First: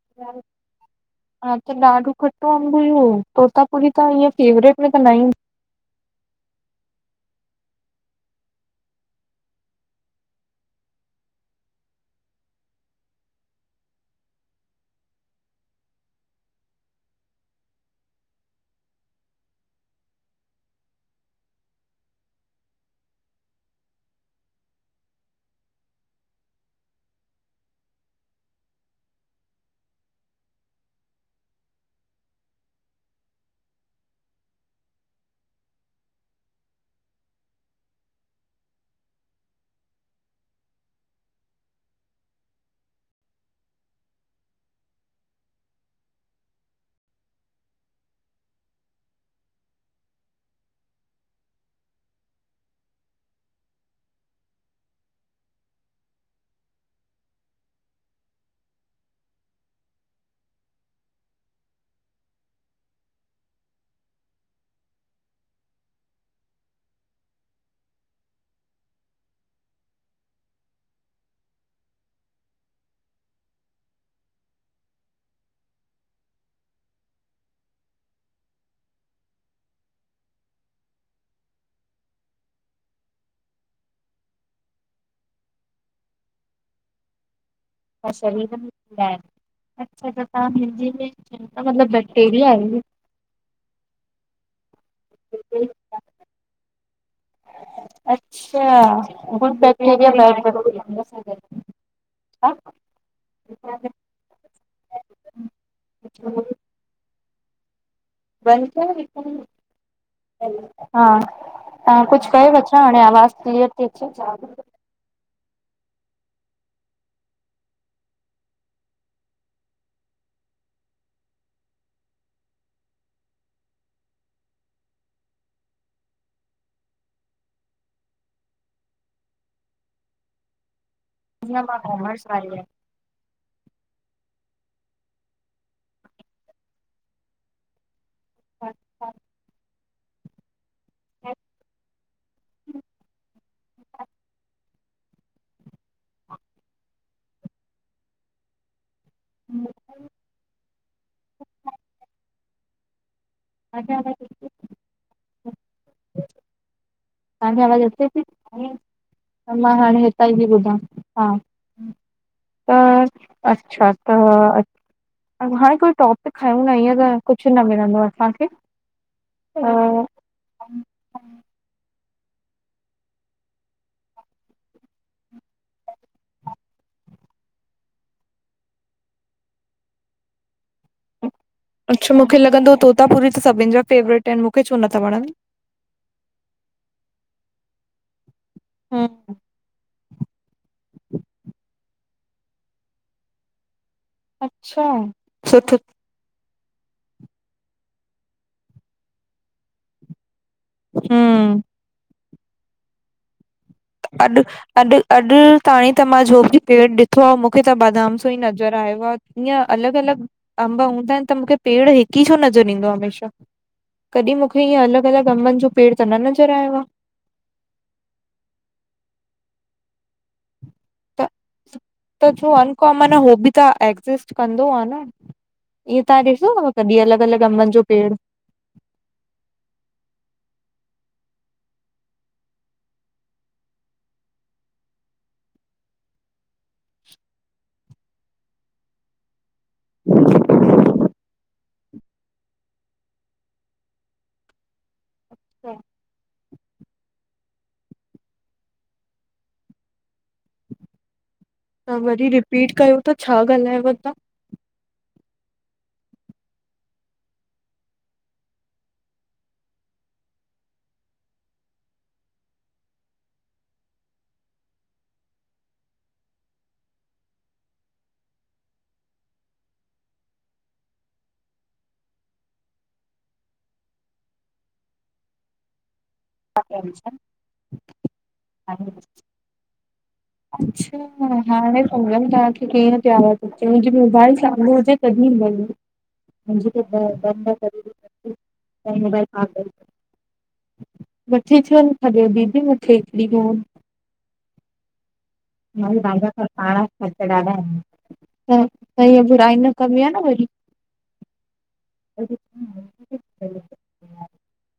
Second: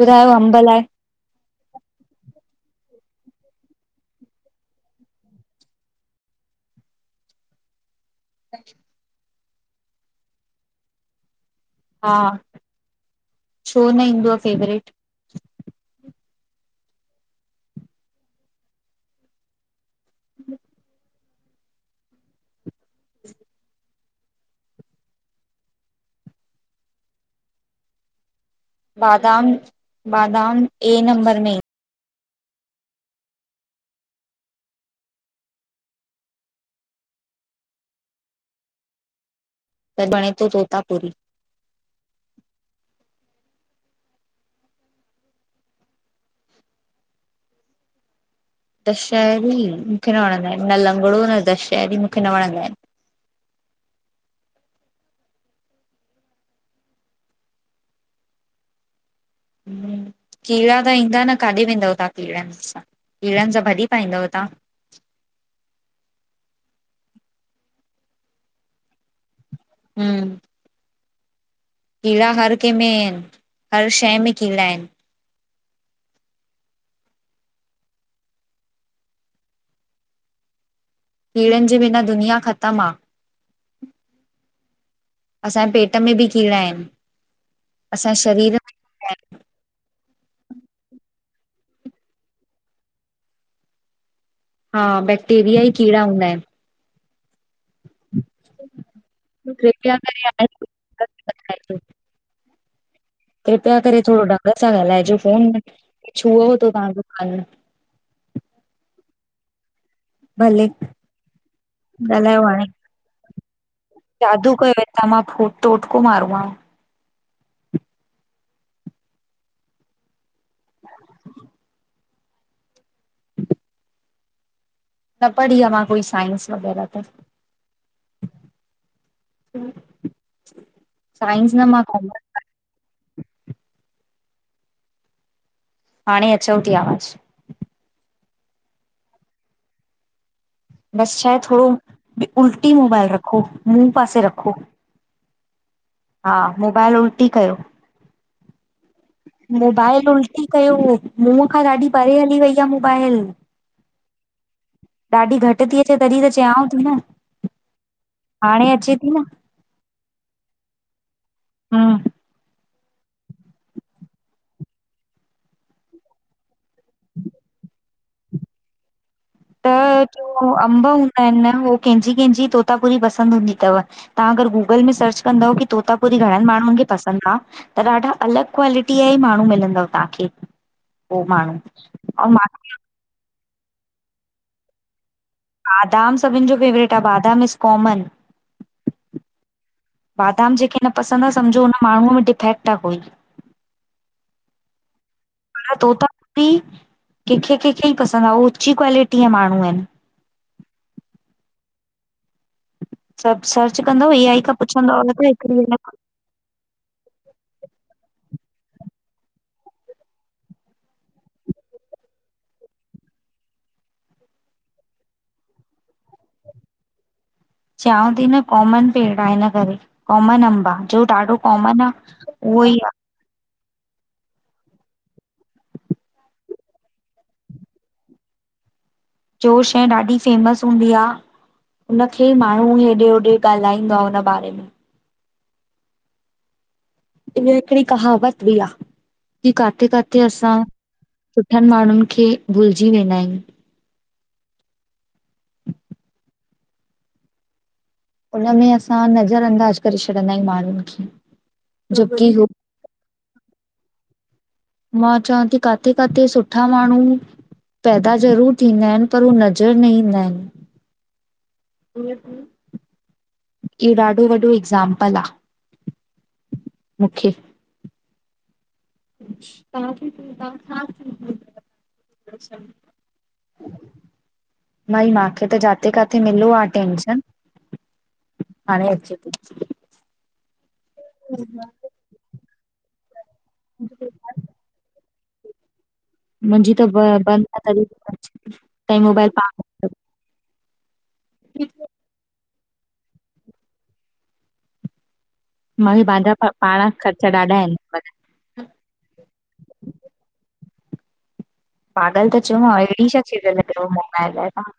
ॿुधायो अंब लाइ। हा त ॾाढो खटो अंब इ तोतापुरी त इअं फेवरेट में त न अ हा छो न ईंदव फेवरेट। बादाम बादाम ए नंबर में। त बणे तो जो ता पूरी। दशहरी मूंखे न वणंदा आहिन न लंगड़ो न दशहरी मूंखे न वणंदा आहिन। कीड़ा त ईंदा न काॾे वेंदव तव्हां कीड़नि सां। कीड़न सां भॼी पाईंदव तहां। हिम कीड़ा हर कंहिंमें आहिन हर शइ में कीड़ा आहिन। कीड़न जे बिना दुनिया ख़तम आ असांजे पेट में बि कीड़ा आहिन अ शरीर में अ्छा त तव्हां मुंहिंजी च था मतबु बैक्टेरिया आहे [unintelligible] हा बैक्टेरिया ई कीड़ा हूंदा आहिन अच्छा गुड बै्टरिया बेड बैटरिया। अचछ [unintelligible] कृपा करे थोरो ढंग सां ॻाल्हाइजो फफ़ोन कुु हुओ थो तव्हांज कान घंशा खण [unintelligible] भले हा तव्हां कुछ कयो छाो हाणे आवाज़ क्लीअर थी अचे त मां फोट टोटको मारो आहे [unintelligible] न पढ़ी आ मां कोई साइंस वग़ैरह त। साइंस न मां क कारय हाणे अचव थी आवाज़। अच्छा बस छा आहे थोरो उल्टी मोबाइल रखो मूंह पासे रखो। हा मोबाइल उल्टी कयो। मोबाइल उल्टी कयो मुहं खां ॾाढी परे हली वेई आहे मोबाइल। अचा ॾाढी घटि थी अचे तॾहिं त चयांव थी न। तव्हांजी आवाज़ अचे थी? हाणे अचे थी न त मां हाणे हितां ई थी ॿुधान। हा। हम्म त। अच्छा। त, हाणे कोई टॉप। खयूं न ईअं त कुछु न मिलंदो असांखे खे। त अंब हूंदा आहिनि न? हू कंहिंजी कंहिंजी तोतापुरी पसंदि हूंदी तव। तव्हां अगर गूगल में सर्च कंदव की तोतापुरी घणनि माण्हुनि खे पसंदि आ। त ॾाढा अलॻि क्वालिटीअ जा ई माण्हू मिलंदव तव्हांखे, पोइ माण्हू। अच्छा मूंखे लॻंदो तोतापुरी त सभिनि जा फेवरेट आहिनि मूंखे छो नथा वणनि। बादाम सभिनि जो फेवरेट आ, बादाम इज़ कॉमन। हम्। बादाम जहंखे न पसंदि आ सम्झो हुन माण्हूअ में डिफेक्ट आ कोई। अच्छा। सुठो ताेता पुड़ी कंहिंखे, कंहिंखे ई पसंदि आहे हु ऊची क्वालिटी जा माण्हू आहिनि। हम्। सभु सर्च कंदंम। अॼु, अॼु, अॼु ताई तबि मां जो बि पेड़ ॾिठो आ मूंखे त बादाम जाे ई नज़र आयो आ इअं अलॻि, अलॻि। अंब अलग हूंदा आहिनि त मूंखे पेड़ हिकु ई छो नज़र ईंदो आ हमेशा। कॾहिं मूंखे इअं अलगि, अलॻि अंबनि जो पेड़ त नज़र न आयो आ। चयवां थी न कॉमन पेड़ आ हिन करे कॉमन अंब आ जो ॾाढो। कॉमन आ त। जाे उहो अन ई कोमन आ हाे भी। त एक्ज़िस्ट कंदो आ न इअं तव्हां ॾिठो अथव कॾहिं अलॻि, अलॻि अंबनि जो पेड़? जो शइ ॾाढी फेमस हूंदी आ। हुनखे माण्हू हेॾे, होॾे ॻाल्हाईंदो आ हुन बारे में। इते हिकिड़ी कहावत बि आहे कि काथे काथे असां सुठनि माण्हुनि खे भुलिजी वेंदा आहियु। अच्छा [inaudible] हुनमें असां नज़र अंदाज़ करे छॾींदा आहियूं माण्हुनि खे। तव्हां वरी जोकी हू रिपीट कयो त छा ॻाल्हायव तव्हां। मां। चवां थी काथे, काथे सुठा माण्हू। पैदा ज़रूर थींदा आहिनि पर हू नज़र न ईंदा आहिनि। ईअं थी [inaudible] इहो, ॾाढो वॾो एगज़ाम्पल आ, मूंखे। तव्हांखे तव्हां [unintelligible] भाई माखे त जाथे काथे मिलो आ अटेंशन। हाणे अचे अच्छा हाणे सम्झमि तव्हांखे कीअं त आवाज़ अचे मुहिंजी मोबाइल चालू हुजे। तॾी मी। [unintelligible] मुंहिंजी त ब बंदि आहे तॾहिं बि अचे, ताईं मोबाइल पाण वठी छों नथा ॾियाे दीदी मूंखे हिकिरो। मूंखे पाण पंहिंजा पा पाण खरच ख़र्चा ढाडा ॾाढा आहिनि त, त इह बुराई न कबी आ न वरी। पागल त चयो मां अहिड़ी छा। [unintelligible] शथव मोमण लाइ तव्हां।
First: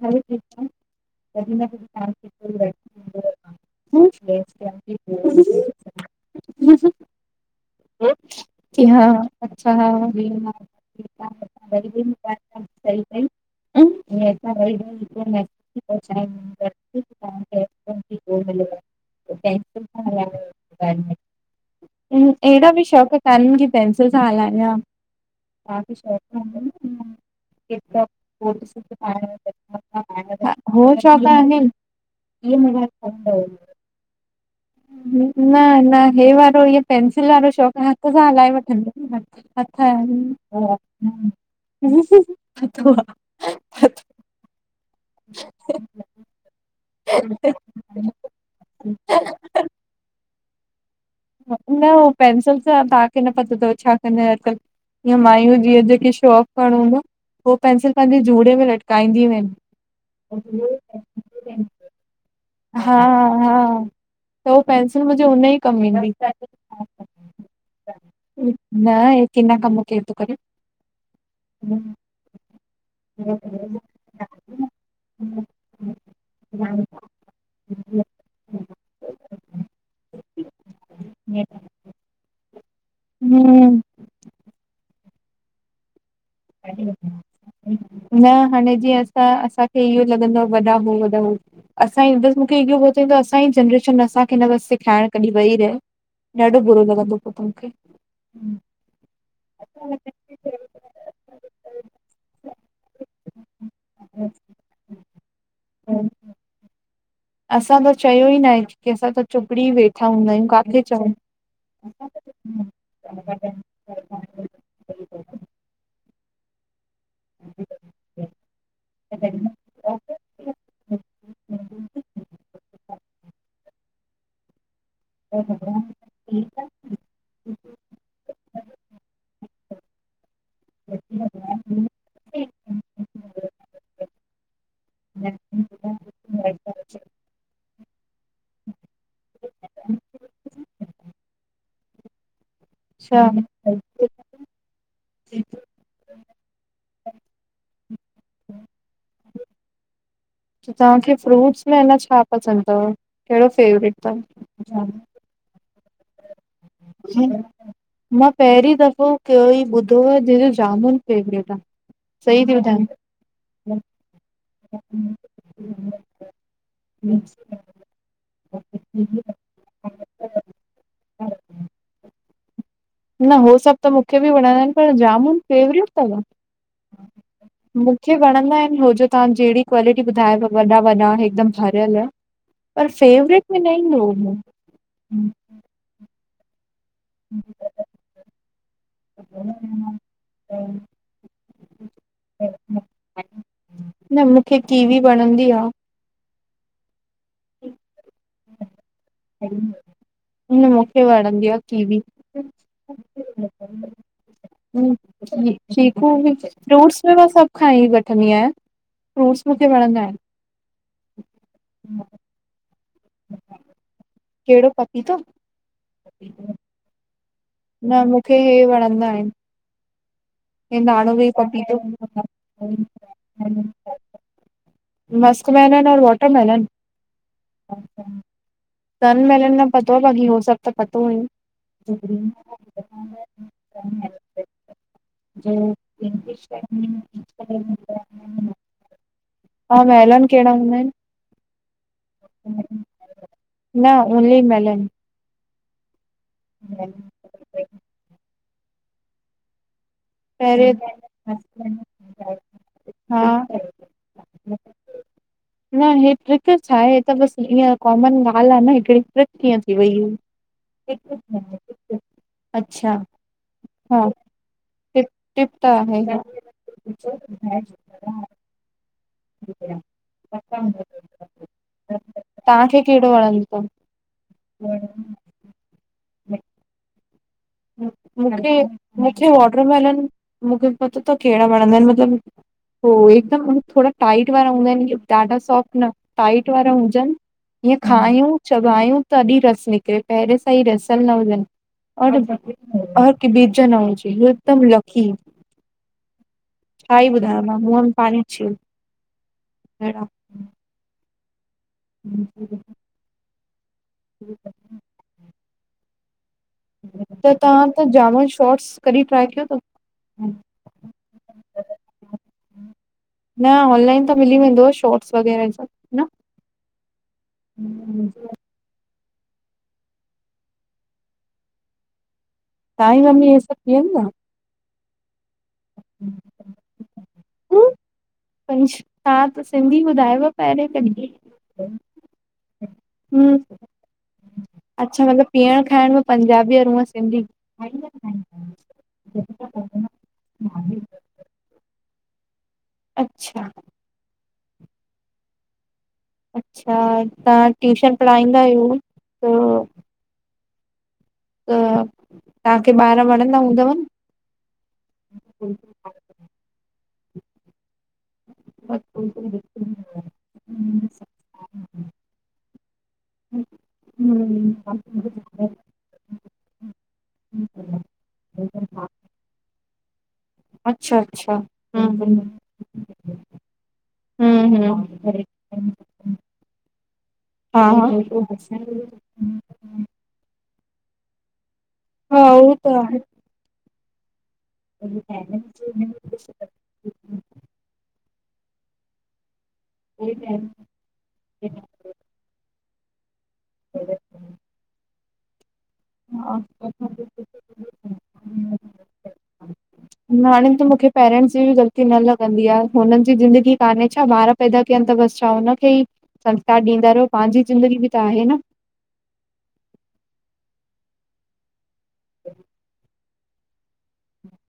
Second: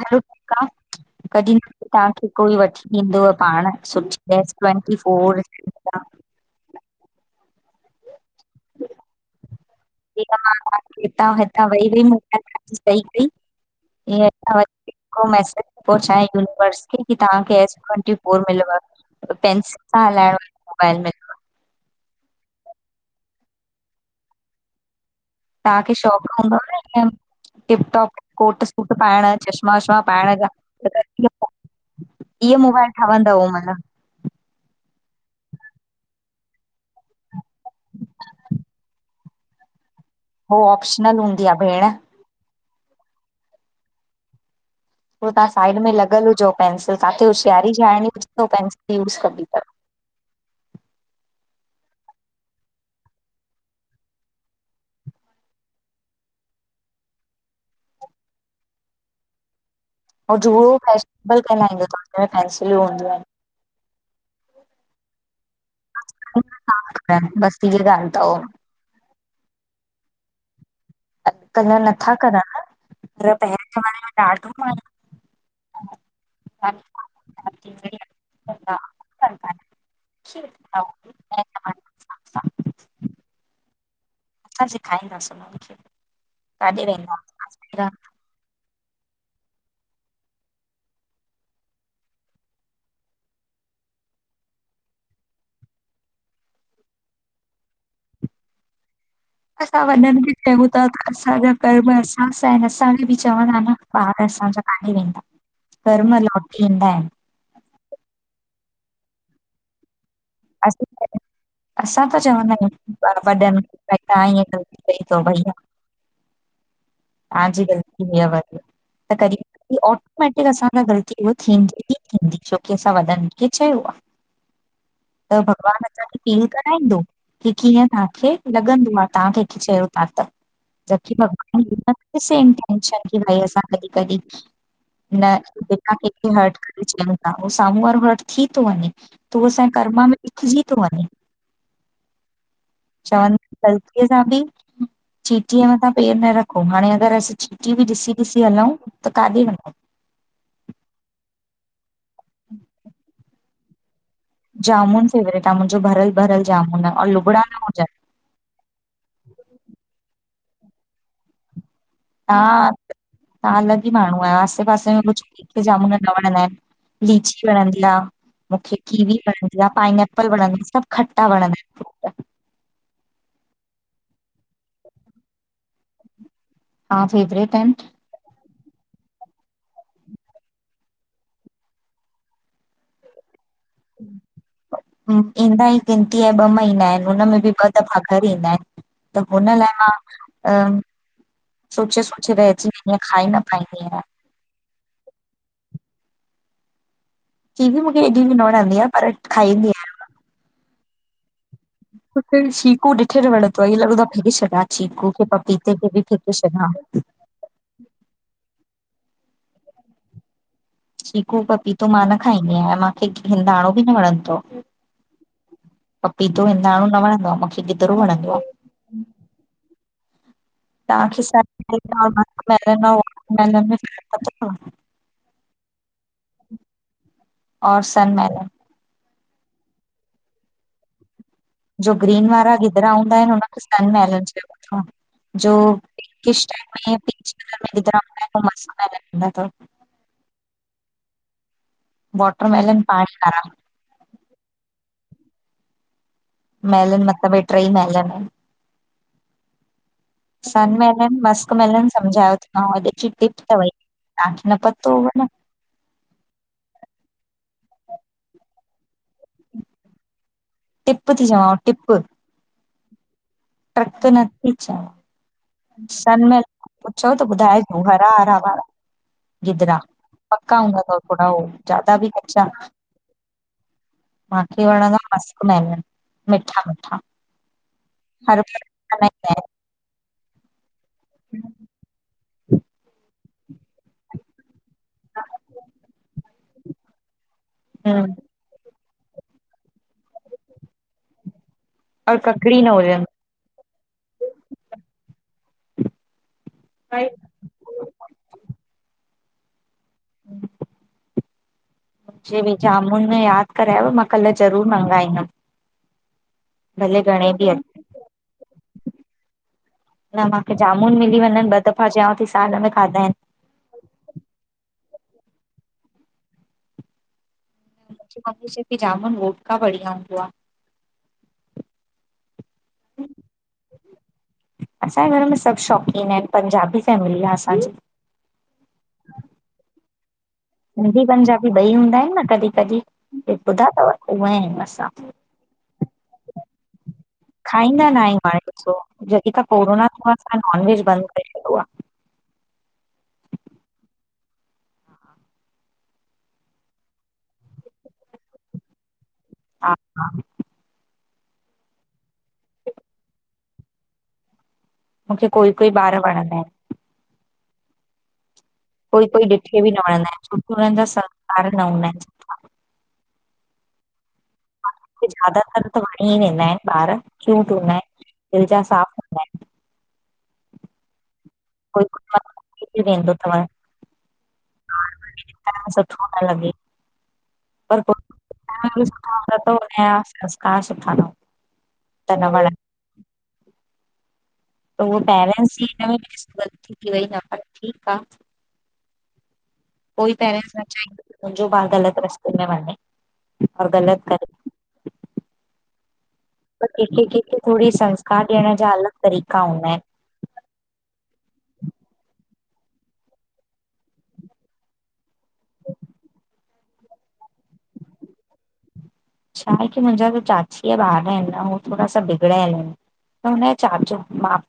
भल ठीकु आहे [unintelligible] क कॾहिं न तव्हांखे कोई वठी ॾींदव पाण सुठी एस ट्वेंटी फोर जीअं मां क [unintelligible] [unintelligible] अच्छा हा [inaudible] सही हितां हितां [unintelligible] वई हुई कई [unintelligible] [unintelligible] मिल आहे पेंंसिल ईअं असां वेही वेही हिकु मैसेज सां पियो मिले पेंसिल सां हलाइण [unintelligible] हलाइण मोबाइल म अहिड़ा बि शौक़ु कान आनि की पेंंसिल सां हलाइया तव्हांखे शौक़ कोन [unintelligible] त टिपटॉप कोट सूट पाइण, चश्मा वश्मा पाइण जा हो शौक़ आहिन। [unintelligible] इीअ मोबाइल ठहंदव माना न न हे वारो इहो पेंसिल वारो शौंक़ु न आ, हथ सां हलाए वठंदी हो ऑप्शनल हूंदी आहे भेण उहो हथ [unintelligible] ह [inaudible] पोइ तव्हां साइड में लॻल हुजो, पेंसिल काथे होशियारी झाड़णी हुजे त हू पेंसिल यूज़ कदीं न हो पेंसिल सां ताखें न पतो थव छा कंदा आहिनि अॼुकल्ह ईय मायूं जीअं जेके शौक करणो हूंदो आ पो पेंसिल पंहिंजे जूड़े में लटकाईंदियूं आहिनि। हो जूड़ो [unintelligible] कहलाइंदों थव फैंसी हा हा त हू पेंंसिल मुजे हुन ई बसि इहा ॻाल्हि अथव [unintelligible] न हेतरे मे कम केर थो करे अॼुकल्ह नथा करनि न, पर पहिरें जमाने में ॾाढो ह [inaudible] [unintelligible] हा [inaudible] [inaudible] सां हम्म असां सिखाईदासीं उन्हनि खे काॾे वेंदा [inaudible] हुआसीं। न हाणे जीअं असां असांखे इहो जीअ लॻंदो आ, वॾा हो वॾा हो असांजी बसि मूंखे इहो पियो थे, त असांजी जनरेशन असांखे हिन बस्ते खाइण कॾी वेही रहे ॾाढो बुरो लॻंदो पोइ त मूंखे असां वॾनि खे चऊ था त, असांजा कर्म असासा आहिनि असांखे बि चवंदा न ॿार असांजां काॾे वेंदा कर्म लोटी ईंदा आहिनि असां त चयो ई न आहे की असां त चुभड़ी वेठा हूंदा आहियूं काथे चऊं असां त चवंदा आहियूं वॾनि आ [inaudible] सही थव बड़िया ताजी [inaudible] त कॾहिं कॾहिं ऑटोमैटिक असां खां ग़लती उह थींदी ई थींदी छोकी असां वॾनि खे चयो आ, त भॻवानु असांखे फील कराईंदों की कीअं तव्हांखे लॻंदों आ, तव्हां कंहिंखे चयो था त, जबकी भॻवान [unintelligible] भई असां कॾी कॾी [unintelligible] न जेकर कंहिंखे हर्ट करे [unintelligible] उहो साम्हूं वारो हर्ट थी थो वञे त हू असांजे करमा में लिखजी थो वञे अच्छा चवन था ग़लतीअ सां बि चीटींअ मथां पेर न रख हाणे अगरि असां चीटी भी ॾिसी ॾिसी हलउ, त काॾे वनु तव्हांखे फ्रूट्स में एन छा पसंदि थव, कहिड़ो फेवरेट थव? जामुन फेवरेट आ मुंहिंजो, भरियलु भरियलु जामुन आ, और अथव लुॻिड़ा न हुजनि मां पहिरीं दफ़ो कयो ई ॿुधो आ जंहिंजो जामुन फेवरेट आ। हा, तवां अलॻि ई माण्हू आहियो। आसे पासे में कुछु जामुन न वणंदा आहिनि, लीची वणंदी आ, मुखे कीवी वणंदी आ, पाईनेपल वणंदी आ सभु खटा वणंदा आहिनि फ्रूट। न हू सभु त मुखे बि वणंदा इन, पर जामून फेवरेट तव? हा फेवरेट आहिनि। मुखे वणंदा इन, होजो तव्हां जहिड़ी क्वालिटी ॿुधायव वॾा वॾा हिकदमि भरियल पर फेवरेट! में न ईंदो हो मूं। हूं, ईंदा ई गिनती या ॿ महीना इन। हुनमें बि ॿ दफ़ा घर ईंदा इन, त हुन लाइ मां सोचे सोचे रहिजी वेंदी आं खाई न पाईंदी आहियां। मुखे कीवी वणंदी आ। किवी मुखे एॾी बि न वणंदी आ पर खाईंदी आहियां न मूंखे वणंदी आ कीवी। त छीकू ॾिठे न वणंदो आ, ईअ लॻोदो आ फेके छॾियां छकू खे पपीते खे बि फेके छॾियां। खांई वठंदी आहियां, फ्रूट्स मुखे वणंदा आहिनि। चीकू पपीतो मां न खाईंदी आयां, माखे हिंदाणो बि न वणंदो कहिड़ो पपीतो पपीतो हिंदाणो न वणंदो आ मखे। न मुखे हे वणंदा इन। तव्हांखे सन पपीतो मैलन, मस्क मैलन अऊं वाटर मैलन में पतो कोने? मस्क मैनन ओर वॉटरमैेलन। और सन मैलन। सन मेलन न पतो, बाक़ी हो सभु त पतो हुयुनि। जो ग्रीन वारा गिदिरा हूंदा इन हुनखे सन मैलन चइबो तव। जो पिक टाइप में पिंच कलर में गिदिरा हूदा आहे न वे मस्क मैलन हूंदा तव। वैलन कहिड़ा हूंदा इन। वॉटर मैलन पाणी वारा। न ओनली मैलन। मैलन मतिलब हे ट्रे ई मैलन इन। सन पहिरें मैलन मास्क मैलन सम्झायो ती मांव, अॼु जी हा टिप तव हे। ताखे न पतो हुव न। न हे ट्रप छा आहे त बस ईअं कॉमन ॻाल्हि आ न हिकड़ी, ट्रप कीअं थी वई। टिप थी चवांव टिप अच्छा। ट्रक हा नथी चवां, टिप टिप त आहे हा। सनमैलन पुछो त ॿुधाए जो, हल। [unintelligible] गिदरा पंका हूंदा तव थोरा ओ ज्यादा बि कच्चा न। तव्हांखे कहिड़ो वणंदो तव? माखे वणंदा मस्क मैलन मिठा मिठा। हर मुखे, बार ईंदा मुखे आहिनि। वॉटरमेलन। मुखे पतो तव कहिड़ा वणंदा इन, मतिलब हो हिकदमि थोरा टाईट वारा हूंदा इन कि ॾाढा सॉफ्ट न टाइट वारा हुजन ईअं हम खायूं चबायूं तडी रस निकरे पहिरें सां ई रसियल न हुजन। प्री न हुजनि। कि ॿीज न हुजे, हिकदम लसी, खाई बुधायो। मुहं में पाणी अची वयो, अहिड़ो। मुझे बि जामुन याद करायव, मां कल ज़रूर मंगाईंदमि भले त घणे बि अघ तव्हां त जामा शॉट्स कॾहिं ट्राए कयो तव? न माखे जामुन मिली वञनि। ॿ दफ़ा चयाव थी साल में खाधा आहिनि। न ऑनलाइन त मिली वेंदो शॉर्ट्स वग़ैरह हे सब न? शये की जामुन वोटका बढ़िया हुदो आ। तव्हजी मम्मी हे सभु पियंदी आ? असांजे घर में सभु शौक़ीन आहिन। पंजाबी फैमिली आ असांजी। पंजाब त सिंधी ॿुधायव? पहिरें सिंधी कॾहिं पंजाबी बि ॿई हूंदा आहिन। न कॾहिं, कॾहिं हम्म ॿुधा तव उहे ऐ मां। अच्छा पीअण खाइण में पंजाबी ऐं हूअं सिंधी। खाईंदा न आहियूं हाणे जॾहिं खां कोरोना थियो असां नॉन वेज बंद करे छॾियो आ। अच्छा? अच्छा। तव्हां ट्यूशन पढ़ाईंदा आहियोन त? हा, हा। त, तव्हांखे ॿार वणंदा हूंदव न। मूंखे कोई, कोई ॿार वणंदा आहिन। कोई, कोई ॾिठे बि न वणंदा आहिन छोकी हुननि जा संस्कार न हूंदा आहिन। हम्म। ज्दातर त वणी वेंदा आहिन ॿार क्यूंट हुंदा आहिन दिल जा साफ़। अच्छा, अच्छा। कोई हम्म [unintelligible] वेंदो तव। हम्म सब हम्म सुठो तो लंॻे। हा, हा। ह। न त हुनजा संस्कार सुठा न मिलन। [unintelligible] [inaudible] त उह पेरेंट्स ई हिन में ग थी वई न पर ठीकु आहे। कोई पहिरेंट न चाहींदो मुंहिंजो बार ग़लति रस्ते में वञे। और गलत करे। हा कंहिंखे, कंहिंखे थोरी संस्कार ॾियण जा अलॻि, तरीक़ा हूंदा आहिनि। हाणे त मूंखे पेरेंट्स जी बि ग़लती न लॻंदी आ हुननि जी ज़िंदगी कान्हे छा ॿार। पैदा कयनि त बसि छा हुनखे ई संस्कार ॾींदा रहो पंहिंजी ज़िंदगी बि त आहे न। छा आहे की मुंहिंजा चाचीअ ज ॿार आहिनि न हूहे थोरा सां बिगड़ायल आहिनि। त हुनजो चाचो माँ।